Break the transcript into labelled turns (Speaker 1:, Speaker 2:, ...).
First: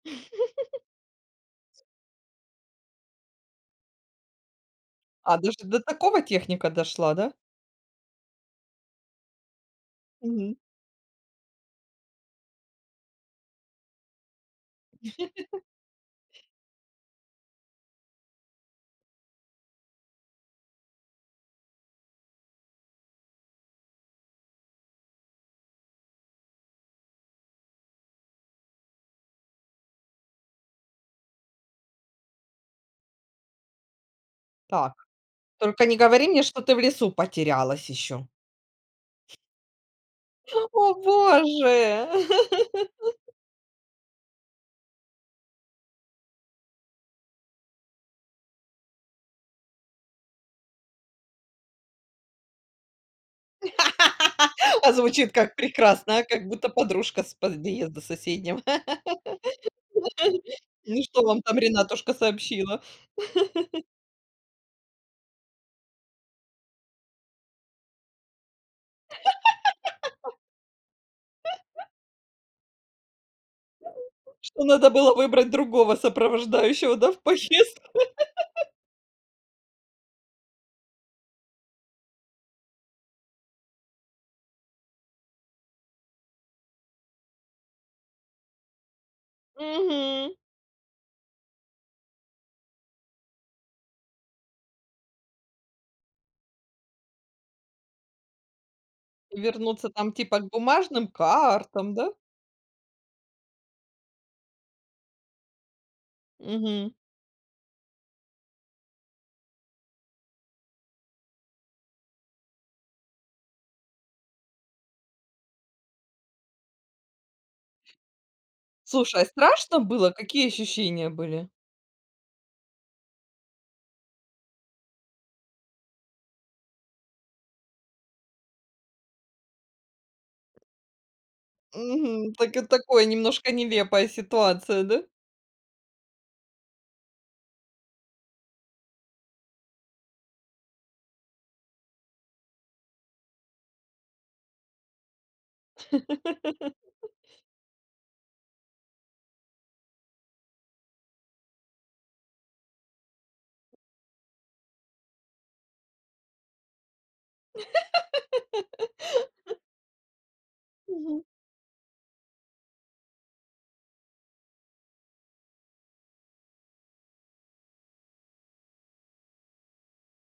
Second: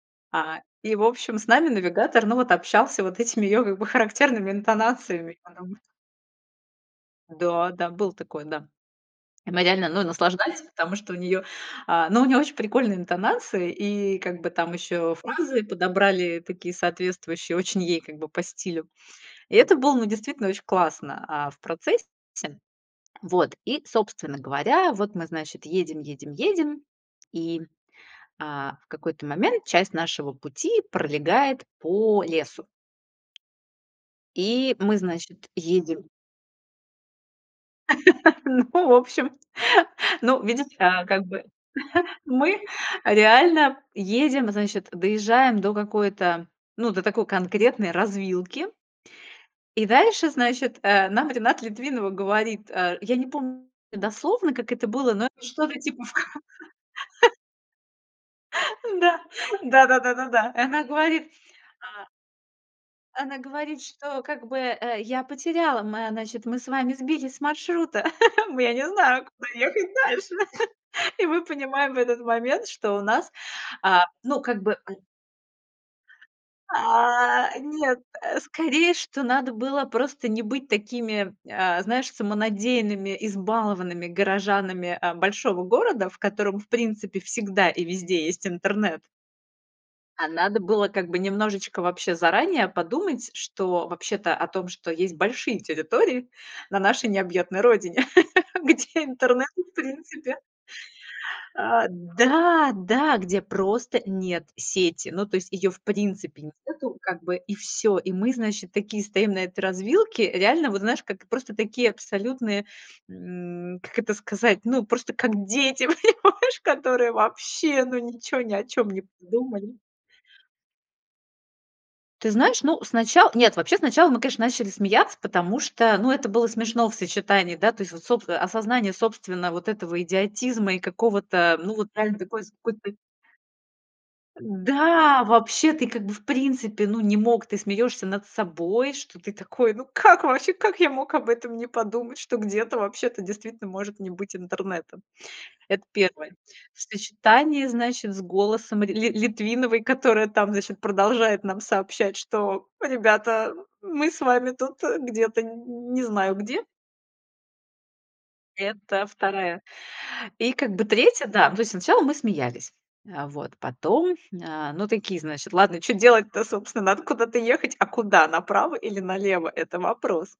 Speaker 1: А, и, в общем, с нами навигатор, ну вот общался вот этими её как бы характерными интонациями
Speaker 2: А, даже до
Speaker 1: потом.
Speaker 2: такого техника дошла, да?
Speaker 1: Да, да, было такое, да. И мы реально, ну,
Speaker 2: Мгм.
Speaker 1: наслаждались, потому что у неё, а, ну, у неё очень прикольные интонации, и как бы там ещё фразы подобрали такие соответствующие, очень ей как бы по стилю. И это было, ну, действительно очень классно, а, в процессе. Вот, и, собственно говоря, вот мы, значит, едем, едем, едем, и, м, а, в какой-то момент часть нашего пути пролегает по лесу и
Speaker 2: Так
Speaker 1: мы, значит,
Speaker 2: только не
Speaker 1: едем
Speaker 2: говори мне, что ты в лесу потерялась еще.
Speaker 1: Ну, в общем, ну видишь,
Speaker 2: Хл, о
Speaker 1: а, как бы
Speaker 2: боже.
Speaker 1: мы реально едем, значит, доезжаем до какой-то, ну, до такой конкретной развилки и дальше, значит, э, нам Рената Литвинова говорит, а, я не помню дословно, как это
Speaker 2: А
Speaker 1: было, но
Speaker 2: звучит
Speaker 1: это
Speaker 2: как
Speaker 1: что-то типа, в
Speaker 2: прекрасно, а
Speaker 1: конце.
Speaker 2: как будто подружка с подъезда соседнего.
Speaker 1: Н-да, да, да, да, да и она
Speaker 2: Ну что
Speaker 1: говорит,
Speaker 2: вам там
Speaker 1: а
Speaker 2: Ренатушка сообщила?
Speaker 1: Она говорит, что как бы, э, я потеряла, мы, значит, мы с вами сбились с маршрута, мы я не знаю, куда ехать дальше. И мы понимаем в этот момент, что у нас, а ну, как
Speaker 2: Что
Speaker 1: бы
Speaker 2: надо
Speaker 1: э, н
Speaker 2: было выбрать другого сопровождающего да в
Speaker 1: А,
Speaker 2: поездку?
Speaker 1: нет, э, скорее, что надо было просто не быть такими, а, знаешь, самонадеянными, избалованными горожанами, а, большого города, в котором, в принципе, всегда и везде есть интернет. А
Speaker 2: Мгм.
Speaker 1: надо было как бы немножечко вообще заранее подумать, что вообще-то о том, что есть большие территории на нашей необъятной родине, где интернет в
Speaker 2: Вернуться там,
Speaker 1: принципе
Speaker 2: типа, к бумажным
Speaker 1: а,
Speaker 2: картам, да?
Speaker 1: да, да, где просто нет сети. Ну, то есть её в принципе
Speaker 2: Мгм.
Speaker 1: нету как бы и всё. И мы, значит, такие стоим на этой развилке. Реально, вот знаешь, как просто такие абсолютные, м, как это сказать, ну, просто как дети, понимаешь, которые вообще, ну, ничего ни о чём не
Speaker 2: Слушай, а
Speaker 1: подумали.
Speaker 2: страшно было? Какие ощущения были?
Speaker 1: Ты знаешь, ну, снача нет, вообще сначала мы, конечно, начали смеяться, потому что, ну, это было смешно в сочетании, да, то есть вот соб а, осознание собственно вот этого идиотизма и какого-то, ну вот реально
Speaker 2: Мгм.
Speaker 1: такой с
Speaker 2: Так это
Speaker 1: какой-то.
Speaker 2: такое, немножко нелепая ситуация, да?
Speaker 1: Да, вообще ты как бы в принципе ну не мог, ты смеёшься над собой, что ты такой. Ну как вообще, как я мог об этом не подумать, что где-то вообще-то действительно может не быть интернета? Это 1. В сочетании, значит, с голосом рь Ли Литвиновой, которая там, значит, продолжает нам сообщать, что, ребята, мы с вами тут, э, где-то, нь не знаю, где. Это 2. И как бы
Speaker 2: Мгм.
Speaker 1: 3, да, ну то есть сначала мы смеялись, а вот, потом, а, ну такие, значит, ладно, чё делать-то, собственно, надо куда-то ехать, а куда направо или налево? Это вопрос.